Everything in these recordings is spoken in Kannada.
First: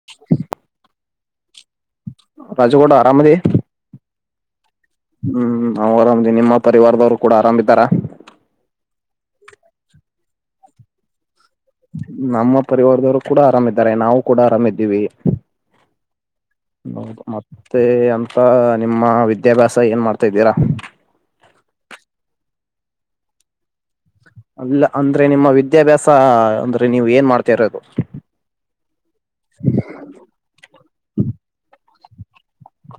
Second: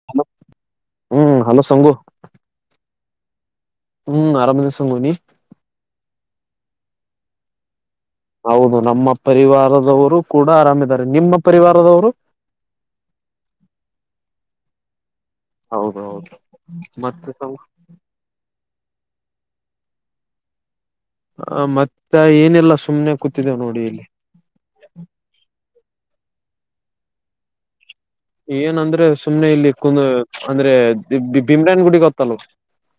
ಹ [inaudible] ಹ್ಮ್ ಹಲೋ ಸಂಂಗು ರಾಜಗೌಡ ಆರಾಮದಿಯ್ ಹ್ಮ್ ಅರಮದಿನಿ ಸೋಮ್ ನೀ ಹ್ಮ್ ನಾವು ಆರಾಮ್ದವಿ ನಿಮ್ಮ ಪರಿವಾರದವ್ರು ಕೂಡ ಆರಾಮಇದಾರ ಹೌದು ನಮ್ಮ ಪರಿವಾರದವರು ಕೂಡ ಆರಾಮಿದ್ದಾರೆ ನಿಮ್ಮ ಪರಿವಾರದವರು ನಮ್ಮ ಪರಿವಾರದವ್ರು ಕೂಡ ಆರಾಮದ್ದಾರೆ ನಾವು ಕೂಡ ಆರಾಮಿದ್ದೀವಿ ಹೌದ ಹೌದು ಮತ್ತೆ ತಾವು ಮ [unintelligible] ಅಂತ ನಿಮ್ಮ ವಿದ್ಯಾಭ್ಯಾಸ ಏನು ಮಾಡ್ತಾ ಇದಿದ್ದೀರಾ ಆ ಮತ್ತೆ ಏನೆಲ್ಲಾ ಸುಮ್ನೆ ಕೂತಿದ್ದೇವೆ ನೋಡಿ ಇಲ್ಲಿ ಅಲ್ಲ ಅಂದ್ರೆ ನಿಮ್ಮ ವಿದ್ಯಾಭ್ಯಾಸ ಅಂದ್ರೆ ನೀವು ಏನ್ ಮಾಡ್ತಾ ಇರೋದು ಏನಂದ್ರೆ ಸುಮ್ನೆ ಇಲ್ಲಿ ಕುಂದ ಅಂದ್ರೆ ಬಿಮ್ರನ್ ಗುಡಿ ಗೊತ್ತಲ್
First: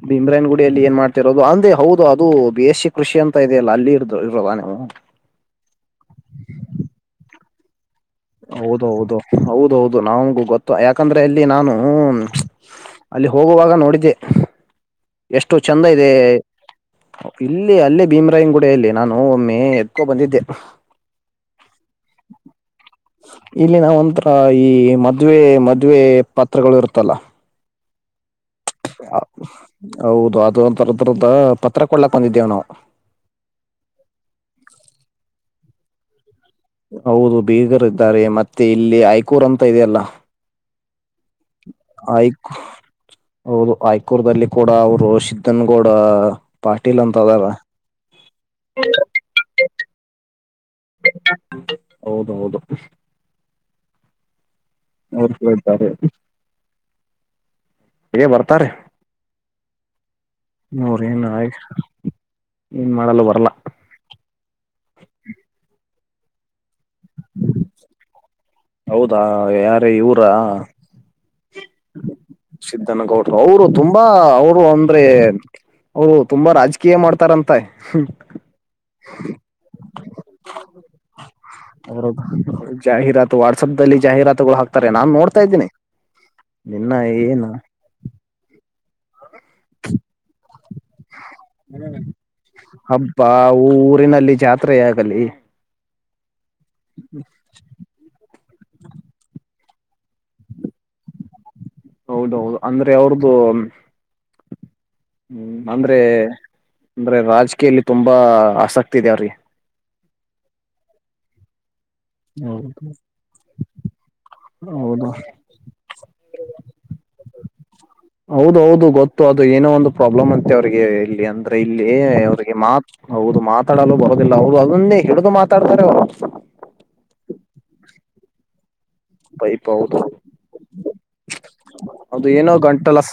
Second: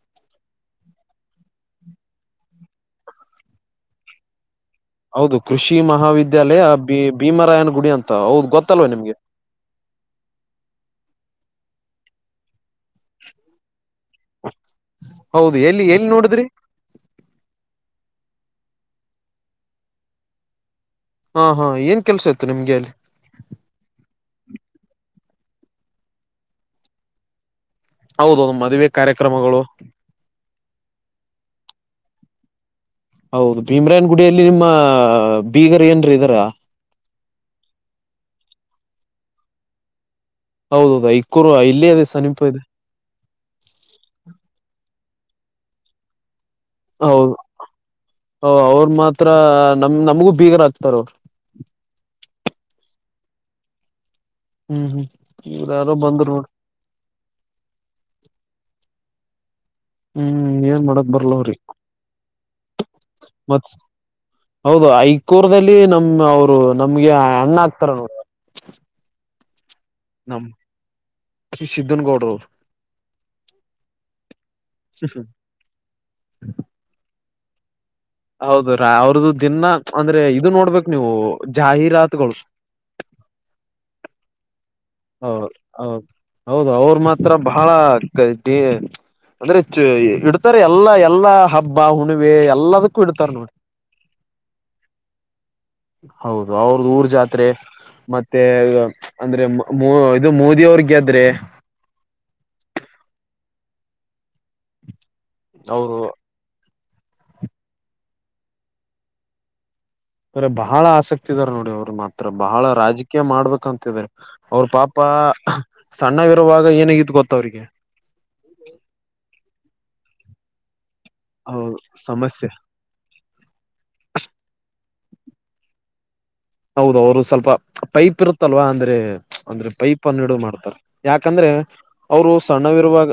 ಭಮ್ರೇನ್ ಗುಡಿಯಲ್ಲಿ ಏನ್ ಮಾಡ್ತಿರೋದು ಅಂದ್ರೆ ಹೌದು ಅದು ಬೇಸಿ ಕೃಷಿ ಅಂತ ಇದೆ ಅಲ್ಲ ಅಲ್ಲಿ ಇರೋದ ನೀವು ಹೌದು ಕೃಷಿ ಮಹಾವಿದ್ಯಾಲಯ ಬಿ ಭೀಮರಾಯನ ಗುಡಿ ಅಂತ ಹೌದು ಹೌದ ಗೊತ್ತಲ್ವಾ ನಿಮ್ಗೆ ಹೌದು ಹೌದೌದು ನಮಗೂ ಗೊತ್ತ ಯಾಕಂದ್ರೆ ಅಲ್ಲಿ ನಾನು ಅಲ್ಲಿ ಹೋಗುವಾಗ ನೋಡಿದ್ದೆ [inaudible] ಹೌದು ಎಷ್ಟು ಎಲ್ಲಿ ಚಂದ ಎಲ್ಲಿ ಇದೆ ನೋಡಿದ್ರಿ ಇಲ್ಲಿ ಅಲ್ಲೇ ಭೀಮರಾಯನ್ ಗುಡಲ್ಲಿ ನಾನು ಒಮ್ಮೆ ಎಕ್ಕೋ ಬಂದಿದ್ದೆ ಹಾ ಹಾ ಏನ್ ಕೆಲಸ ಇತ್ತು ನಿಮ್ಗೆ ಅಲ್ಲಿ ಇಲ್ಲಿ ನಾವ ಒಂಥರ ಈ ಮದುವೆ ಮದುವೆ ಪತ್ರಗಳು ಇರುತ್ತಲ್ಲ ಹೌದೌದು ಮದುವೆ ಕಾರ್ಯಕ್ರಮಗಳು ಹೌದು ಅದ ಒರದ್ರದ್ದ ಪತ್ರ ಕೊಳ್ಳಕ್ ಬಂದಿದ್ದೇವ ನಾವು ಹೌದು ಭೀಮ್ರಾಯನ್ ಗುಡಿಯಲ್ಲಿ ನಿಮ್ಮ ಬೀಗರ್ ಏನ್ರೀ ಇದಾರಾ ಹೌದು ಬೀಗರ್ ಇದ್ದಾರೆ ಮತ್ತೆ ಇಲ್ಲಿ ಐಕೂರ್ ಅಂತ ಇದೆಯಲ್ಲ. ಹೌದೌದು ಐಕೂರ್ ಇಲ್ಲೇ ಅದೆ ಸನೀಪ ಐಕ್ ಇದೆ. ಹೌದು ಐಕೂರ್ ದಲಿ ಕೂಡ ಅವರು ಶಿದ್ದನ್ಗೌಡ. ಹೌದು ಅವರು ಮಾತ್ರ ನಮ ನಮಗೂ ಬೀಗರ್ ಹಕ್ತಾರ ಅವರು. [inaudible] ಹೌದೌದು. ಹ್ಮ್ ಹ್ಮ್ ಅವ್ರು ಕೂಡ ಇವ್ರ ಇದ್ದಾರೆ ಯಾರ್ ಬಂದ್ ನೋಡಿ. ಹೇ ಬರ್ತಾರೆ. ಹ್ಮ್ ಏನ್ ಮಾಡಕ್ ಬರ್ಲ ಅವ್ರಿ [unintelligible] ಏನ್ ಮಾಡಲ್ಲ ಬರಲ್ಲ. ಮತ್ ಹೌದು ಐಕೂರ್ಲ್ಲಿ ನಮ್ ಅವ್ರು ನಮ್ಗೆ ಅಣ್ಣ ಹಾಕ್ತಾರ. ಹೌದಾ ಯಾರ ಇವರಾ. ನಮ್ ಸಿದ್ದನ್ ಗೌಡ್ರು [inaudible] ಸಿದ್ದನಗೌಡರು ಅವರು ತುಂಬಾ ಅವರು ಅಂದ್ರೆ. ಹ ತುಂಬಾ ರಾಜಕೀಯ ಮಾಡ್ತಾರಂತ. ಹೌದು ರ ಅವ್ರದದು ದಿನ ಅಂದ್ರೆ ಇದು ನೋಡ್ಬೇಕು ನೀವು ಜಾಹೀರಾತುಗಳು. ಜಾಹರಾತುಾಟ್ಸ್ಸಪ್ ದಲ್ಲಿ ಜಾಹರಾತು ಹಾಕ್ತಾರೆ ನಾನ್ ನೋಡ್ತಾ ಹೌದು ಇದೀನಿ. ಹೌದು ಹೌದು ಅವರು ಮಾತ್ರ ಬಹಳ ಅಂದ್ರೆ ಇ. ರೆ ಎಲ್ಲ ಎಲ್ಲ. ಹಬ್ಬಾ ಹುಣಿವೆ ಎಲ್ಲದಕ್ಕೂ ಹಬ್ಬ ಇಡ್ತಾರ ನೋಡಿ. ಊರಿನಲ್ಲಿ ಜಾತ್ರೆಯಾಗಲಿ ಹೌದು ಅವ್ರದ್ದ ಊರ್ ಜಾತ್ರೆ ಮತ್ತೆ ಅಂದ್ರೆ. ಮ ಇದು ಮೋದಿ ಅವ್ರ ಗೆದ್ರೆ. ಹೌದೌದು ಅಂದ್ರೆ ಅವ್ರದ್ದು. ಹ್ಞ ಅಂದರೆ ಅವರು ಅಂದರೆ ರಾಜಕೀಯಲ್ಲಿ ತುಂಬ ಆಸಕ್ತಿ ಇದೆವರಿಗೆ. ಬರ ಬಹಳ ಆಸಕ್ತಿ ಇದಾರೆ ನೋಡಿ ಅವರು ಮಾತ್ರ ಬಹಳ ಹೌದು ರಾಜಕೀಯ ಮಾಡ್ಬೇಕಂತಾರೆ. ಅವ್ರ ಪಾಪ ಹೌದು ಸಣ್ಣಗರವಾಗ ಏನಗಿದ ಗೊತ್ತ ಅವ್ರಿಗೆ. ಹೌದು ಹೌದು ಗೊತ್ತು ಅದು ಏನೋ ಒಂದು ಪ್ರಾಬ್ಲಮ್ ಅಂತೆ ಅವ್ರಿಗೆ ಇಲ್ಲಿ ಅಂದ್ರೆ ಹೌದು ಇಲ್ಲಿ ಸಮಸ್ಯೆ ಅವ್ರಿಗೆ ಮಾತ್ರ. ಹೌದು ಮಾತಾಡಲು ಬರೋದಿಲ್ಲ ಹೌದು ಅದನ್ನೇ ಹಿಡಿದು ಮಾತಾಡ್ತಾರೆ ಅವರು. ಹೌದು ಅವರು ಸ್ವಲ್ಪ ಪೈಪ್ ಇರುತ್ತಲ್ವಾ ಅಂದ್ರೆ. ಅಂದ್ರೆ ಪೈಪ್ ಅನ್ನ ಹಿಡ ಮಾಡ್ತಾರ ಯಾಕಂದ್ರೆ ಅದು ಅವರು ಏನೋ ಗಂಟಲ ಸಣ್ಣವಿರುವಾಗ.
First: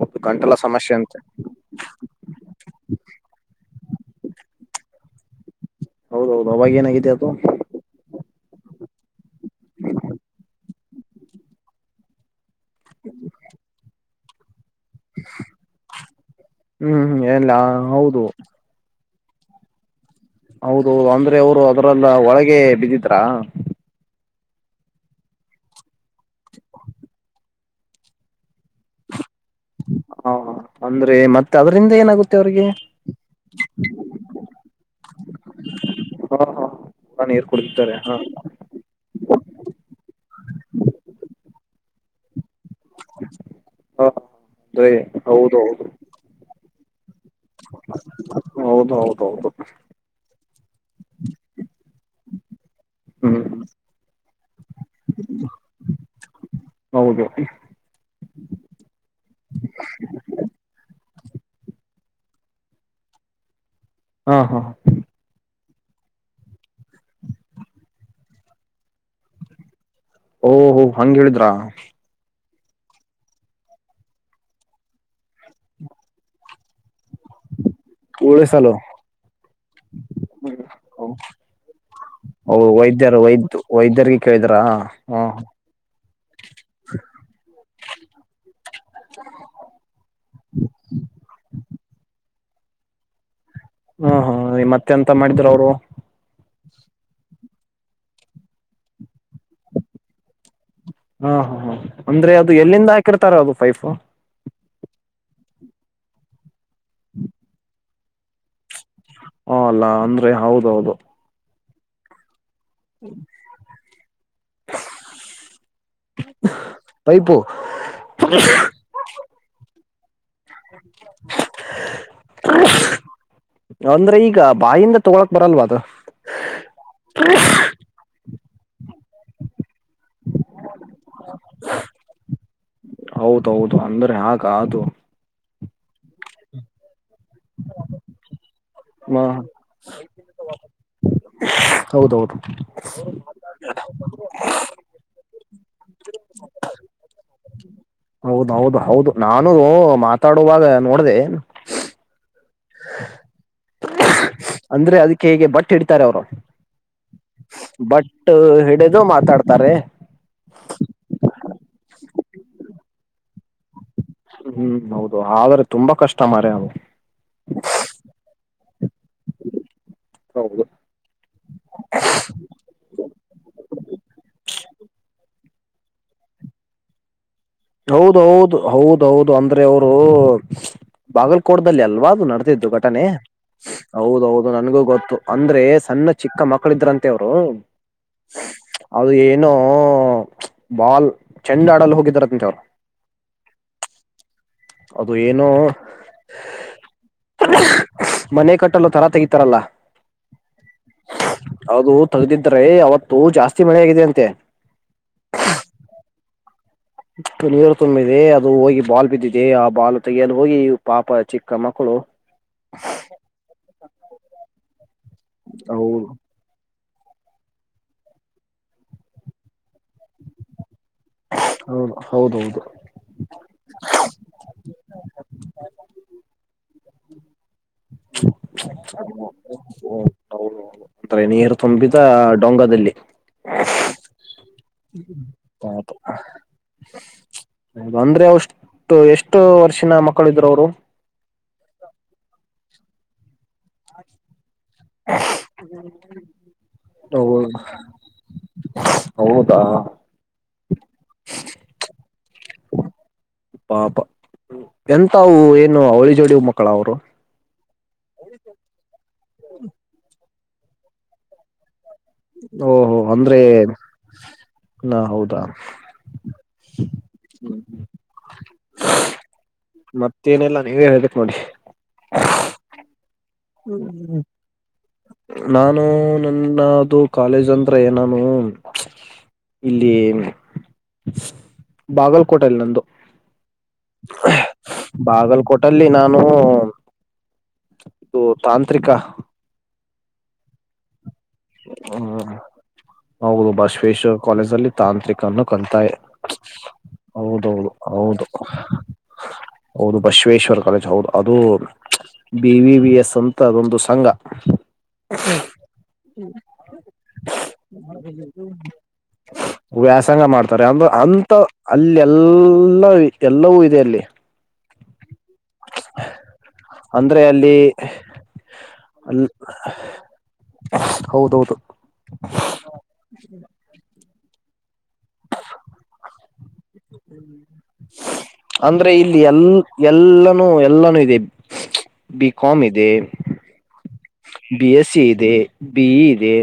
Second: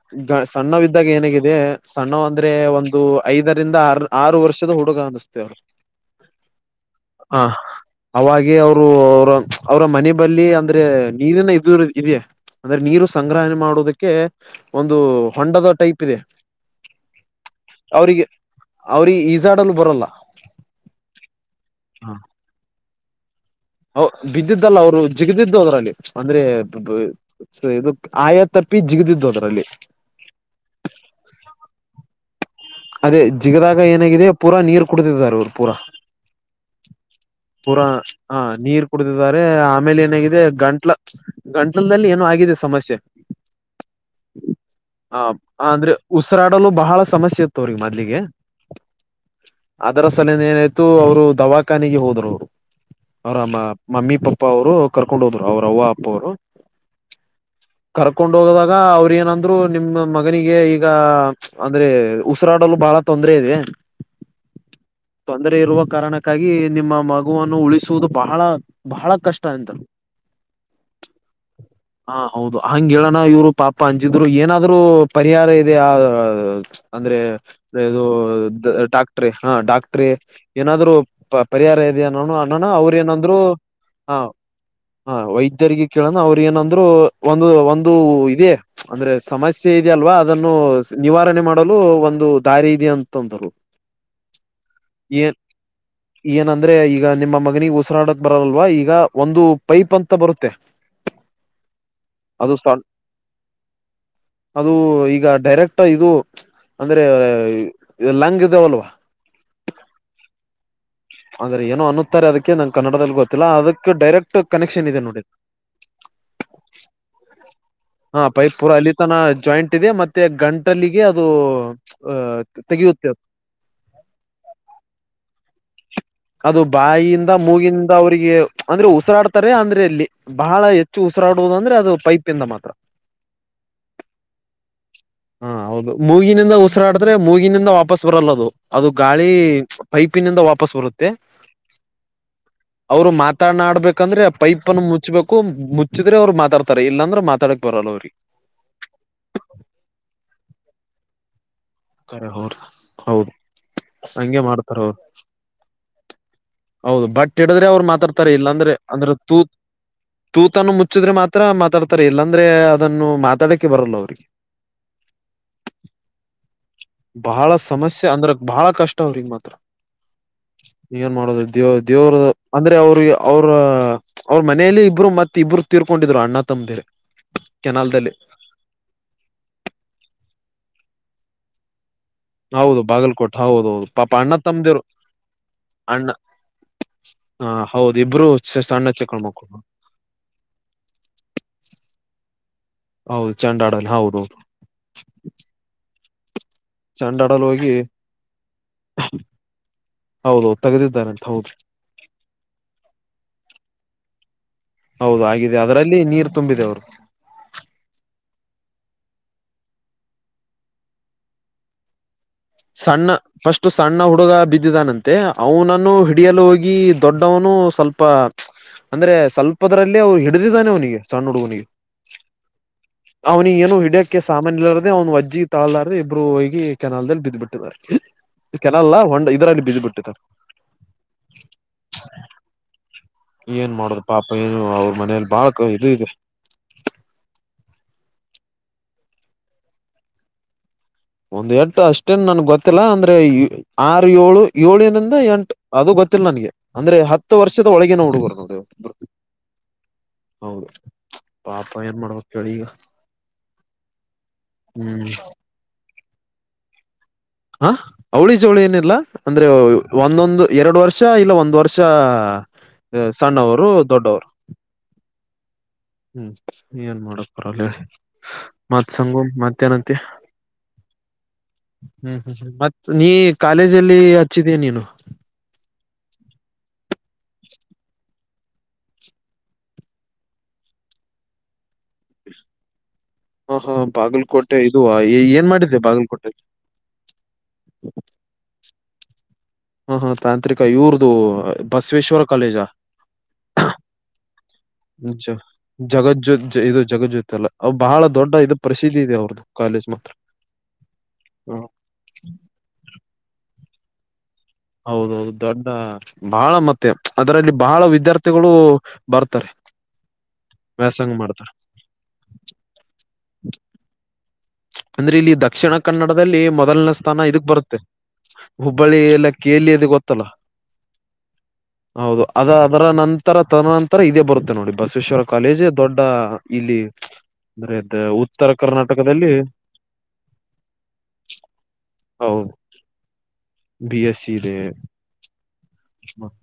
ಹೌದು ಗಂಟಲ ಸಮಸ್ಯೆ ಸಣ್ಣವಿದ್ದಾಗ ಅಂತೆ ಏನತ್ತು. ಸಣ್ಣ ಅಂದ್ರೆ ಒಂದು ಐದರಿಂದ ಆ ಆರು ವರ್ಷದ ಹುಡುಗ ಅನಸ್ತೇ ಅವ್ರು. ಹೌದೌದು ಅವಾಗ ಏನಾಗಿದೆ ಅದು. ಹಾ. ಅವಾಗ ಅವರು ಅವ್ರ ಅವ್ರ ಮನೆ ಬಳ ಅಂದ್ರೆ ನೀರನ ಇದ ಇದದೆ. ಅಂದ್ರೆ ನೀರು ಸಂಗ್ರಹಣೆ ಮಾಡೋದಕ್ಕೆ. ಒಂದು ಹೊಂಡದ ಟೈಪ್ ಇದೆ ಹ್ಮ್ ಹ್ಮ್ ಏನಿಲ್ಲ ಹೌದು ಅವರಿಗೆ. ಅವ್ರಿ ಈಜಾಡ್ಲ್ಲಿ ಬರಲ್ಲ. ಹೌದೌದು ಅಂದ್ರೆ ಅವರು ಅದ್ರಲ್ಲ ಒಳಗೆ ಬಿದ್ದಿದ್ರಾ. ಹ ಬಿದ್ದಿದ್ದಲ್ಲ ಅವ್ರು ಜಿಗದಿದ್ದು ಅದ್ರಲ್ಲಿ ಅಂದ್ರೆ. ಸರಿ ಇದು ಆಯಾ ತಪ್ಪಿ ಜಿಗ್ದಿದ್ದು ಅದರಲ್ಲಿ. ಹ ಅಂದ್ರೆ ಮತ್ತೆ ಅದರಿಂದ ಏನಾಗುತ್ತೆ. ಮವ್ರಿಗೆ [unintelligible] ಅದೇ ಜಿಗದಾಗ ಏನಾಗಿದೆ ಪೂರಾ ನೀರ್ ಕುಡತಿದಿದ್ದಾರೆ ಅವ್ರು ಪೂರಾ. ಹ ಹ ನೀರು ಪುರಾ ಕುಡಿತಾರೆ ಹ ನೀರ್. ಕುಡಿದಿದ್ದಾರೆ ಆಮೇಲೆ ಏನಾಗಿದೆ ಗಂಟ್ಲ ಗಂಟ್ಲದಲ್ಲಿ ಏನೋ ಆಗಿದೆ ಸಮಸ್ಯೆ. ಹ ಅದೇ ಹ ಹೌದು ಅಂದ್ರೆ ಉಸಿರಾಡಲು ಬಹಳ ಸಮಸ್ಯೆ. ತೋರಿ ಮೊದ್ಲಿಗೆ. ಹೌ ಹೌದೌದು. ಅದರ ಸಲನ ಏನಾಯ್ತು ಅವರು ದವಾಖಾನೆಗೆ ಹೋದರುರು. ಹ್ಮ್ ಅವ್ರಮ್ಮ ಮಮ್ಮಿ ಪಪ್ಪ ಅವರು ಕರ್ಕೊಂಡ್ ಹೋದ್ರು ಅವ್ರ ಅವವ ಅಪ್ಪ ಅವರು. ಹೌದು ಕರ್ಕೊಂಡ್ ಹೋಗದಾಗ ಅವ್ರ ಏನಂದ್ರು ನಿಮ್ಮ ಮಗನಿಗೆ ಈಗ ಅಂದ್ರೆ ಉಸಿರಾಡಲು ಬಹಳ ತೊಂದ್ರ ಇದೆ ಹಾ ಹಾ ತೊಂದರೆ ಇರುವ ಕಾರಣಕ್ಕಾಗಿ ನಿಮ್ಮ ಮಗುವನ್ನು ಉಳಿಸುವುದು ಬಹಳ ಬಹಳ ಕಷ್ಟ ಎಂತರು ಓಹಹೋ ಹಂಗಗೆ ಹೇಳಿದ್ರ ಹಾ ಹೌದು ಹಂಗಗೆ ಹೇಳೋಣ ಇವ್ರು ಪಾಪ ಅಂಜಿದ್ರು ಏನಾದ್ರರು ಪರಿಹಾರ ಇದೆ ಆ ಅಂದ್ರೆ ಇದು ಉಳಿಸಲು ಡಾಕ್ಟ್ರಿ ಹಾ ಡಾಕ್ಟ್ರಿ ಏನಾದ್ರು ಪರಿಹಾರ ಇದೆ ಅನ ಅನ್ನೋಣ ಅವ್ರ ಏನಾದ್ರು ವೈದ್ಯರ್ರಿಗೆ ಕೇಳಿದ್ರಾ ಹಾ ಕೇಳೋಣ ಅವ್ರ ಏನಂದ್ರು ಒಂದು ಒಂದು ಇದದೆ ಅಂದ್ರೆ ಸಮಸ್ಯೆ ಇದೆಯಲ್ವಾ ಅದನ್ನು ನಿವಾರಣೆ ಮಾಡ ಒಂದು ದಾರಿ ಇ ಅಂತಂದ್ರು ಹ್ಮ್ ಹ್ಮ ಮತ್ತೆ ಎಂತ ಮಾಡಿದ್ರ ಅವ್ರು. ಏನಂದ್ರೆ ಈಗ ನಿಮ್ಮ ಮಗನಿಗೆ ಉಸಿರಾಡಕ್ ಬರಲ್ಲಲ್ವಾ ಈಗ ಒಂದು ಪೈಪ್ ಅಂತ ಬರುತ್ತೆ. ಹಾ ಹಾ ಹ ಅಂದ್ರೆ ಅದು ಎಲ್ಲಿಂದ ಹಾಕಿರ್ತಾರ ಅದು ಫೈಫ ಅದು ಈಗ ಡೈರೆಕ್ಟ್ ಇದು ಅಂದ್ರೆ ಲಂಗ್ ಇದಾವಲ್ವಾ ಹ ಅಲ್ಲ ಅಂದ್ರೆ ಹೌದೌದು ಅ್ರೆ ಏನೋ ಅನ್ನುತಾರೆ ಅದಕ್ಕೆ ನಂಗೆ ಕನ್ನಡದಲ್ಲಿ ಗೊತ್ತಿಲ್ಲ ಅದಕ್ಕೆ ಡೈರೆಕ್ಟ್ ಕನೆಕ್ಷನ್ ಇದೆ ನೋಡಿ ಪೈಪು ಹಾ ಪೈಪ್ ಪೂರ ಅಲ್ಲಿ ತನ ಜಾಯಿಂಟ್ ಇದೆ ಮತ್ತೆ ಗಂಟ್ ಟಲ್ಲಿಗೆ ಅದು ಅ ತೆಗೆಯುತ್ತೆ ಅಂದ್ರೆ ಈಗ ಬಾಯಿಂದ ತೊಗಳಕ್ ಬರಲ್ವಾ ಅದು ಅದು ಬಾಯಿಯಿಂದ ಮೂಗಿಂದ ಅವಿಗೆ ಅಂದ್ರೆ ಉಸಿರಾಡ್ತಾರೆ ಅಂದ್ರೆ ಇಲ್ಲಿ ಬಹಳ ಎ ಹೆಚ್ಚು ಉಸರಾಡುವುದ ಅಂದ್ರೆ ಅದು ಪೈಪ್ಿಂದ ಮಾತ್ರ ಹೌದೌದು ಅಂದ್ರೆ ಆಗ ಅದು ಹಾ ಹೌದು ಮೂಗಿನಿಂದ ಉಸಿರಾಡಿದ್ರೆ ಮೂಗಿ ಈಗಿನಿಂದ ವಾಪಸ್ ಬರಲ್ಲದು ಅದು ಹ ಗಾಳಿ ಪೈಪಿನಿಂದ ವಾಪಸ್ ಬರುತ್ತೆ ಹೌದೌದು ಅವ್ರು ಮಾತಾನಾಡ್ಬೇಕಂದ್ರೆ ಪೈಪ್ನ್ನು ಮುಚ್ಬೇಕು ಮುಚ್ಚಿದ್ರೆ ಅವ್ರು ಮಾತಾಡ್ತಾರೆ ಇಲ್ಲಾಂದ್ರ ಮಾತಾಡಕ್ ಬರಲ್ಲ ಅವ್ರಿಗೆ ಹೌದೌದು ಹೌದು ನಾನು ಮಾತಾಡುವಾಗ ನೋಡಿದೆ ಕರೆ ಹೋರ್ ಹೌದು ಹಂಗೆ ಮಾಡ್ತಾರ ಅಂದ್ರೆ ಅವ್ರು ಅದಕ್ಕೆ ಹೇಗೆ ಬಟ್ಟೆ ಇಿಡ್ತಾರೆ ಅವರು ಹೌದು ಬಟ್ ಹಿಡಿದ್ರೆ ಅವ್ರು ಮಾತಾಡ್ತಾರೆ ಬಟ್ ಇಲ್ಲಾ ಅಂದ್ರೆ ಹಿಡಿದು ಅಂದ್ರ ತೂತ್ ಮಾತಾಡ್ತಾರೆ ತೂತಾನ ಮುಚ್ಚಿದ್ರೆ ಮಾತ್ರ ಮಾತಾಡ್ತಾರೆ ಇಲ್ಲಾಂದ್ರೆ ಅದನ್ನು ಮಾತಾಡಕ್ಕೆೆ ಬರಲ್ಲ ಅವ್ರಿಗೆ ಹ್ಮ್ ಹೌದು ಆದ್ರೆ ತುಂಬಾ ಕಷ್ಟ ಮರ ಅವವು ಬಹಳ ಸಮಸ್ಯೆ ಅಂದ್ರ ಬಹಳ ಕಷ್ಟ ಅವ್ರಿಗ್ ಮಾತ್ರ ಹೌದು ಏನ್ ಮಾಡೋದ ದೇವ ದೇವ್ರದ ಅಂದ್ರೆ ಅವ್ರ ಅವ್ರ ಅವ್ರ ಮನೇಲಿ ಇಬ್ಬರು ಮತ್ತತ್ ಇಬ್ರು ತೀರ್ಕೊಂಡಿದ್ರು ಅಣ್ಣ ತಮ್ಮದಿರೆ ಹೌದ ಹೌದು ಹೌದ ಹೌದು ಅಂದ್ರೆ ಅವರು ಬಾಗಲ್ಕೋಟದಲ್ಲಿ ಅಲ್ವಾ ಅದು ನ ು ಹೌದು ಘಟನೆ ಬಾಗಲ್ಕೋಟ್ ಹೌದು ಹೌದು ಪಾಪ ಅಣ್ಣ ಹೌದೌದು ನನ್ಗೂ ತಮ್ಮದಿರು ಗೊತ್ತು ಅಂದ್ರೆ ಸಣ್ಣ ಅಣ್ಣ ಚಿಕ್ಕ ಮಕ್ಕಳ ಮಕ್ಕಳಿದ್ರಂತೆವರು ಹ ಹೌದು ಇಬ್ರು ಸಣ್ಣ ಅದು ಚಿಕ್ಕಳ ಏನೋ ಮಕ್ಕಳು ಬಾಲ್ ಚೆಂಡ ಆಡಲು ಹೋಗಿದಾರ ಅಂತೆವ್ರು ಹೌದು ಚಂಡಾಡಲ್ಲಿ ಹೌದುೌದು ಅದು ಏನೋ ಚಂಡಾಡಲ್ ಹೋಗಿ ಮನೆ ಕಟ್ಟಲು ತರಾ ತೆಗಿತಾರಲ್ಲ ಹೌದು ತೆಗೆದಿದ್ದಾರಂತ ಹೌದು ತಗದಿದ್ರೆ ಅವತ್ತು ಜಾಸ್ತಿ ಮಳೆೆಯಗಿದೆ ಅಂತೆ ಹೌದು ಆಿದೆ ಅದರಲ್ಲಿ ನೀರ್ ತುಂಬಿದೆ ಅವ್ರು ಇ ನೀರು ತುಂಬಿದೆ ಅದು ಹೋಗಿ ಬಾಲ್ ಬಿದ್ದಿದೆ ಆ ಬಾಲು ತೆೆಗೆಯಲು ಹೋಗಿ ಪಾಪ ಚಿಕ್ಕ ಮಕ್ಕಳು ಸಣ್ಣ ಫಸ್ಟ್ ಸಣ್ಣ ಹುಡುಗ ಬಿದ್ದಿದಾನಂತೆ ಅವನನ್ನು ಹೌದು ಹಿಡಿಯಲು ಹೋಗಿ ದೊಡ್ಡವನು ಸ್ವಲ್ಪ ಅಂದ್ರೆ ಸ್ವಲ್ಪದ್ರಲ್ಲಿ ಅವರು ಹಿಡಿದಿದಾನೆ ಅವನಿಗೆ ಸಣ್ಣುಡುಗ ನೀ ಹೌದು ಹೌದೌದು ಅವ್ನಿಗೆ ಏನು ಹಡೋಕ್ಕೆ ಸಾಮಾನ ಇರದೇ ಅವ್ನ್ಜ್ಜ ತಳ್ದಾರ್ರ ಇಬ್ರು ಹೋಗಿ ಕೆನಲ್ಲ್ಲಿ ಬ ಬಿಟ್ಟು ಬಾರ [unintelligible] ಅಂದ್ರೆ ನೀರು ತುಂಬಿದ ಡೊಂಗಾದದಲ್ಲಿ ಏನ್ ಮಾಡ್ರ ಪಾಪ ಏನು ಅವ್ರ ಮನೇಲಿ ಬಾಳ ಇದು ಇದೆ ಹೌದು ಅಂದ್ರೆ ಅವಷ್ಟು ಎಷ್ಟು ವರ್ಷಿನ ಮಕ್ಕಳ ಇದ್ರು ಅವರು ಒಂದ್ ಎಟು ಅಷ್ಟೇನ್ ನನ್ಗ್ ಗೊತ್ತಿಲ್ಲ ಅಂದ್ರೆ ಆರು ಏಳು ಏಳಿನಂದ ಎಂಟು ಅದು ಗೊತ್ತಿಲ್ಲ ನನ್ಗೆ ಅಂದ್ರೆ ಹೌ ಹತ್ತು ವರ್ಷದ ಒಳಗೆ ನ ಹುಡುಗರು ನೋಡಿ ಹೌದಾ ಹೌದು ಪಾಪ ಏನ್ ಮಾಡ್ಬೇಕ ಕೇಳಿ ಈಗ ಪಾಪಾ ಹ್ಮ್ ಎಂತವು ಏನು ಅವಳಿ ಜೋಡಿ ಮಕ್ಕಳ ಅವ್ರು ಹ ಅವಳಿ ಜವಳಿ ಏನಿಲ್ಲ ಅಂದ್ರೆ ಒಂದೊಂದು ಎರಡು ವರ್ಷ ಇಲ್ಲ ಒಂದ್ ವರ್ಷ ಓಹೋ ಹ ಅಂದ್ರೆ ಸಣ್ಣವರು ದೊಡ್ಡವರು ನಾ ಹೌದಾ ಹ್ಮ್ ಏನ್ ಮಾಡಕ್ ಪರಲ್ಲ ಹೇಳಿ ಮತ್ಸಂಗ ಮಧ್ಯಾಹ್ನಂತ ತೇನೆ ಎಲ್ಲ ನೀವು ಹೇಳಿ ಕೊಡಿ ಹ್ಮ್ ಹ್ಮ್್ಮ ಮತ್ ನೀ ಕಾಲೇಜಲ್ಲಿ ಹಚ್ಚಿದೀ ನೀನು ನಾನು ನನ್ನದು ಕಾಲೇಜ್ ಅಂದ್ರೆ ಏನಾನು ಇಲ್ಲಿ ಬಾಗಲ್ಕೋಟೆಲ್ಲಿ ನಂದು. ಹಾ ಹಾ ಬಾಗಲಕೋಟೆ ಇದು ಏನ್ ಮಾಡಿದ್ದೆ ಬಾಗಲಕೋಟಲ್ಲಿ ನಾನು ಬಾಗಲಕೋಟೆಯಲ್ಲಿ ಇದು ತಾಂತ್ರಿಕ ಹ ಹ ತಾಂತ್ರಿಕ ಇವ್ರದು ಬಸವೇಶ್ವರ ಹ್ಮ್ ಕಾಲೇಜ ಹೌದು ಬಸವೇಶ್ವ ಕಾಲೇಜ್ ಅಲ್ಲಿ ಜ ತಾಂತ್ರಿಕನ್ನು ಕತಾಯ ಜಗಜ್ಜೋ ಜ- ಇದು ಜಗಜ್ಯೋತಿ ಅಲ್ಲ ಹೌದೌದು ಅವ್ ಬಹಳ ಹೌದು ದೊಡ್ಡ ಇದು ಪ್ರಸಿದ್ಧಿ ಇದೆ ಅವ್ರದ್ದು ಕಾಲೇಜ್ ಹೌದು ಮಾತ್ರ ಬಸವೇಶ್ವರ್ ಕಾಲೇಜ್ ಹೌದು ಅದು ಹ ಬಿ ವಿ ವಿ ಎಸ್ ಅಂತ ಅದೊಂದು ಸಂಘ ಹೌದೌದು ದೊಡ್ಡ ಬಹಳ ಮತ್ತೆ ಅದರಲ್ಲಿ ಬಹಳ ವಿದ್ಯಾರ್ಥಿಗಳು ಬರ್ತಾರೆ. ವ್ಯಾಸಂಗ ಮಾಡ್ತಾರೆ ಅಂದ್ರ ವ್ಯಾಸಂಗ ಅಂತ ಮಾಡ್ತಾರೆ ಅಲ್ಲಿ ಎಲ್ಲ ಎಲ್ಲವೂ ಇದೆ ಅಲ್ಲಿ. ಅಂದ್ರೆ ಇಲ್ಲಿ ದಕ್ಷಿಣ ಕನ್ನಡದಲ್ಲಿ ಮೊದಲನೇ ಅಂದ್ರೆ ಸ್ಥಾನ ಇದಕ್ ಅಲ್ಲಿ ಬರುತ್ತೆ. ಹುಬ್ಬಳ್ಳಿ ಅಲ್ ಎಲ್ಲ ಕೇಲಿದು ಗೊತ್ತಲ್ಲ ಹೌದೌದು ಹೌದು ಅದ ಅದರ ನಂತರ ತದನಂತರ ಇದೇ ಬರುತ್ತೆ ನೋಡಿ ಬಸವೇಶ್ವರ ಕಾಲೇಜ್ ದೊಡ್ಡ ಇಲ್ಲಿ ಅಂದ್ರೆ ಉತ್ತರ ಅಂದ್ರೆ ಇಲ್ಲಿ ಕರ್ನಾಟಕದಲ್ಲಿ ಎಲ್ ಎಲ್ಲಾನೂ ಎಲ್ಲಾನೂ ಇದೆ ಹೌದು ಬಿಿಕಾಮ್ ಇದೆ. ಬಿ ಎಸ್ ಸಿ ಇದೆ ಬಿ ಎಸ್ ಸಿ ಇದೆ. ಬಿ ಇದೆ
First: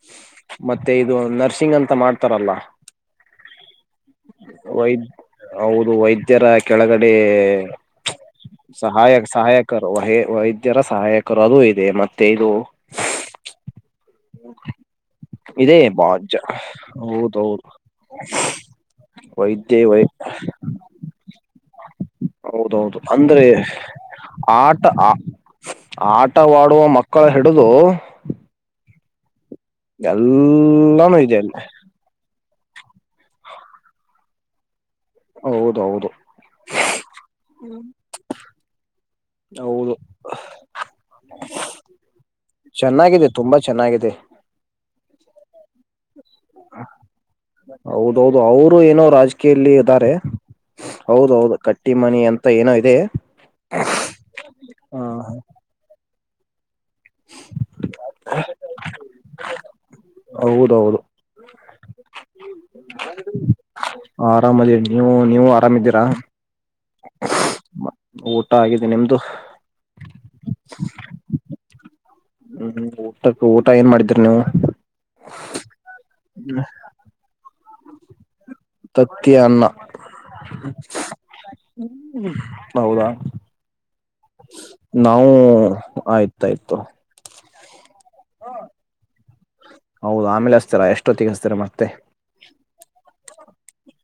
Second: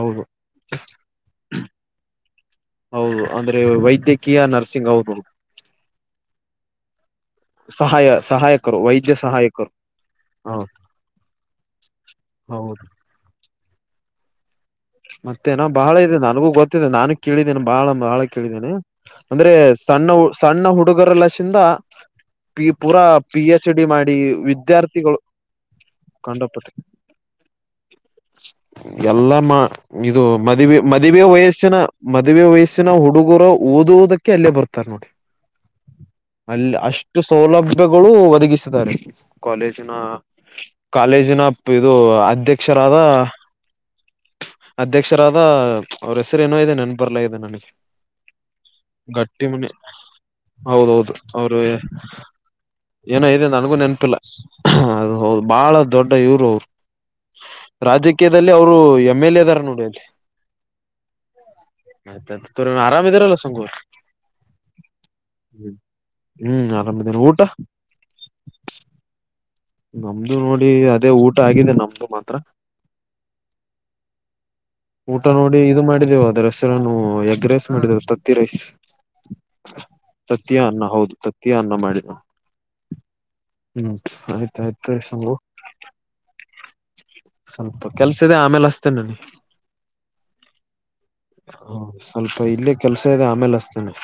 ಹೌದು ಮತ್ತೆ ಇದು ನರ್ಸಿಂಗ್ ಅಂತ ಮಾಡ್ತಾರಲ್ಲ. ಹೌದು ಅಂದ್ರೆ ವೈದ್ಯಕೀಯ ನರ್ಸಿಂಗ್ ವೈದ್ ಹೌದು. ಹೌದು ವೈದ್ಯರ ಕೆಳಗಡೆ ಸಹಾಯ ಸಹಾಯ ಸಹಾಯ ಸಹಾಯಕರು ವಹ ಹೌ ವೈದ್ಯರ ಸಹಾಯಕರು ಅದು ಇದೆ ಮತ್ತೆ ಇದು ಹೌದು ಹಾ ಮತ್ತೇನ ಬಾಳ ಇ ನನಗೂ ಗೊತ್ತಿದೆ ನಾನು ಕೇಳಿದೇನೆ ಹೌದೌದು ಬಾಳ ಬಹಳ ಕೇಳಿದ್ದೇನೆ. ಅಂದ್ರೆ ವೈದ್ಯ ವೈ ಸಣ್ಣ ಸಣ್ಣ ಹುಡುಗರ ಲಶಿಂದ ಪಿ ಹೌದೌದು ಪೂರಾ ಪಿ ಅಂದ್ರೆ ಹೆಚ್ ಡಿ ಮಾಡಿ ಆಟ ವಿದ್ಯಾರ್ಥಿಗಳು ಆಟವಾಡುವ ಮಕ್ಕಳ ಹಿಡಿದು ಎಲ್ಲ ಮಾ ಇದು ಮದುವೆ ಎಲ್ಲಾನು ಮದುವೆ ಇದೆ ಅಲ್ಲಿ ವಯಸ್ಸ್ಯನ ಮದುವೆ ವಯಸ್ಸಿನ ಹುಡುಗರ ಓದುವದಕ್ಕೆ ಅಲ್ಲೇ ಬರ್ತಾರ್ ನೋಡಿ. ಹೌದೌದು ಅಲ್ಲಿ ಅಷ್ಟು ಸೌಲಭ್ಯಗಳು ಒದಗಿಸಿದ್ದಾರೆ ಕಾಲೇಜಿನ ಹೌದು ಕಾಲೇಜಿನ ಇದು ಅಧ್ಯಕ್ಷರಾದ ಚೆನ್ನಾಗಿದೆ ತುಂಬಾ ಚೆನ್ನಾಗಿದೆ. ಅಧ್ಯಕ್ಷರಾದ ಅವ್ರ ಹೆಸರುಏನೋ ಇದೆ ನೆನ್ ಬರ್ಲ ಇದೆ ನನಗೆ ಹೌದೌದು ಅವರು ಏನೋ ಗಟ್ಟಿ ಮುನಿ ರಾಜಕೀಯಲ್ಲಿ ಇದ್ದಾರೆ ಹೌದೌದು ಅವರು ಕಟ್ಟಿ ಮನಿ ಅಂತ ಏನೋ ಇದೆ ಏನೋ ಇದೆ ಅಂತ ನನ್ಗೂ ನೆನಪಿಲ್ಲ ಹ ಅದು ಹೌದು ಬಾಳ ದೊಡ್ಡ ಇವ್ರು ಅವರು ರಾಜಕೀಯದಲ್ಲಿ ಅವರು ಎಮ್ ಎಲ್ ಎದಾರ ನೋಡಿ ಅಲ್ಲಿ ಹೌದೌದು ಆಯ್ತತ್ ತು ಅ ಆರಾಮ ಇದೀರಲ್ಲ ಸಂಕೂ ಆರಾಮದ ನೀವು ನೀವು ಆರಾಮ್ದೀರಾ ಹ್ಮ್ ಆರಾಮಿದಾರ ಊಟ ಊಟ ಆಗಿದ್ದಿ ನಿಮ್ದು ನಮ್ದು ನೋಡಿ ಅದೇ ಊಟ ಆಗಿದೆ ನಮ್ದು ಮಾತ್ರ ಹ್ಮ್ ಊಟಕ್ಕೆ ಊಟ ಏನ್ ಮಾಡಿದೀರಿ ನೀವು ಊಟ ನೋಡಿ ಇದು ಮಾಡಿದೇವು ಅದ ರಸ್ವು ಎಗ್ರೇಸ್ ಮಾಡಿದವ ತತ್ತಿ ಅನ್ನ ತತ್ಯ ಅನ್ನ ಹೌದು ತತ್ಯ ಅನ್ನ ಮಾಡಿದ ಹೌದಾ ಹ್ಮ್ ಆಯ್ತಾಯ್ತ ಸಂಭ ಗ ಆಯ್ತು ಸ್ವಲ್ಪ ಕೆಲ್ಸ ಇದೆ ಆಮೇಲೆ ಹಷ್ಟತೇ ನನಿ ಹೌದು ಆಮೇಲೆ ಹಸ್ತೀರಾ ಎಷ್ಟೊತ್ತಿಗೆ ಹಸ್ತೀರಾ ಹ ಮತ್ತೆ ಸ್ವಲ್ಪ ಇಲ್ಲೇ ಕೆಲ್ಸ ಇದೆ ಆಮೇಲೆ ಅಷ್ಟತೇನನೆ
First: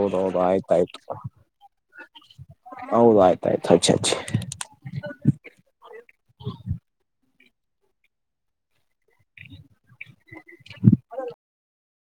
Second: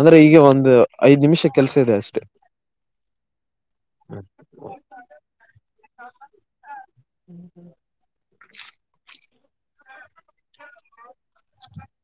ಅಂದ್ರೆ ಈಗ ಒಂದು ಐದ್ ನಿಮಿಷ ಕೆಲ್ಸ ಇದೆ ಅಷ್ಟೆ ಹೌದ ಆಯ್ತಾಯ್ತು ಹಚ್ಚ ಹಚ್ಚ ಹ್ಮ್ ಹ್ಮ್ [inaudible] [inaudible]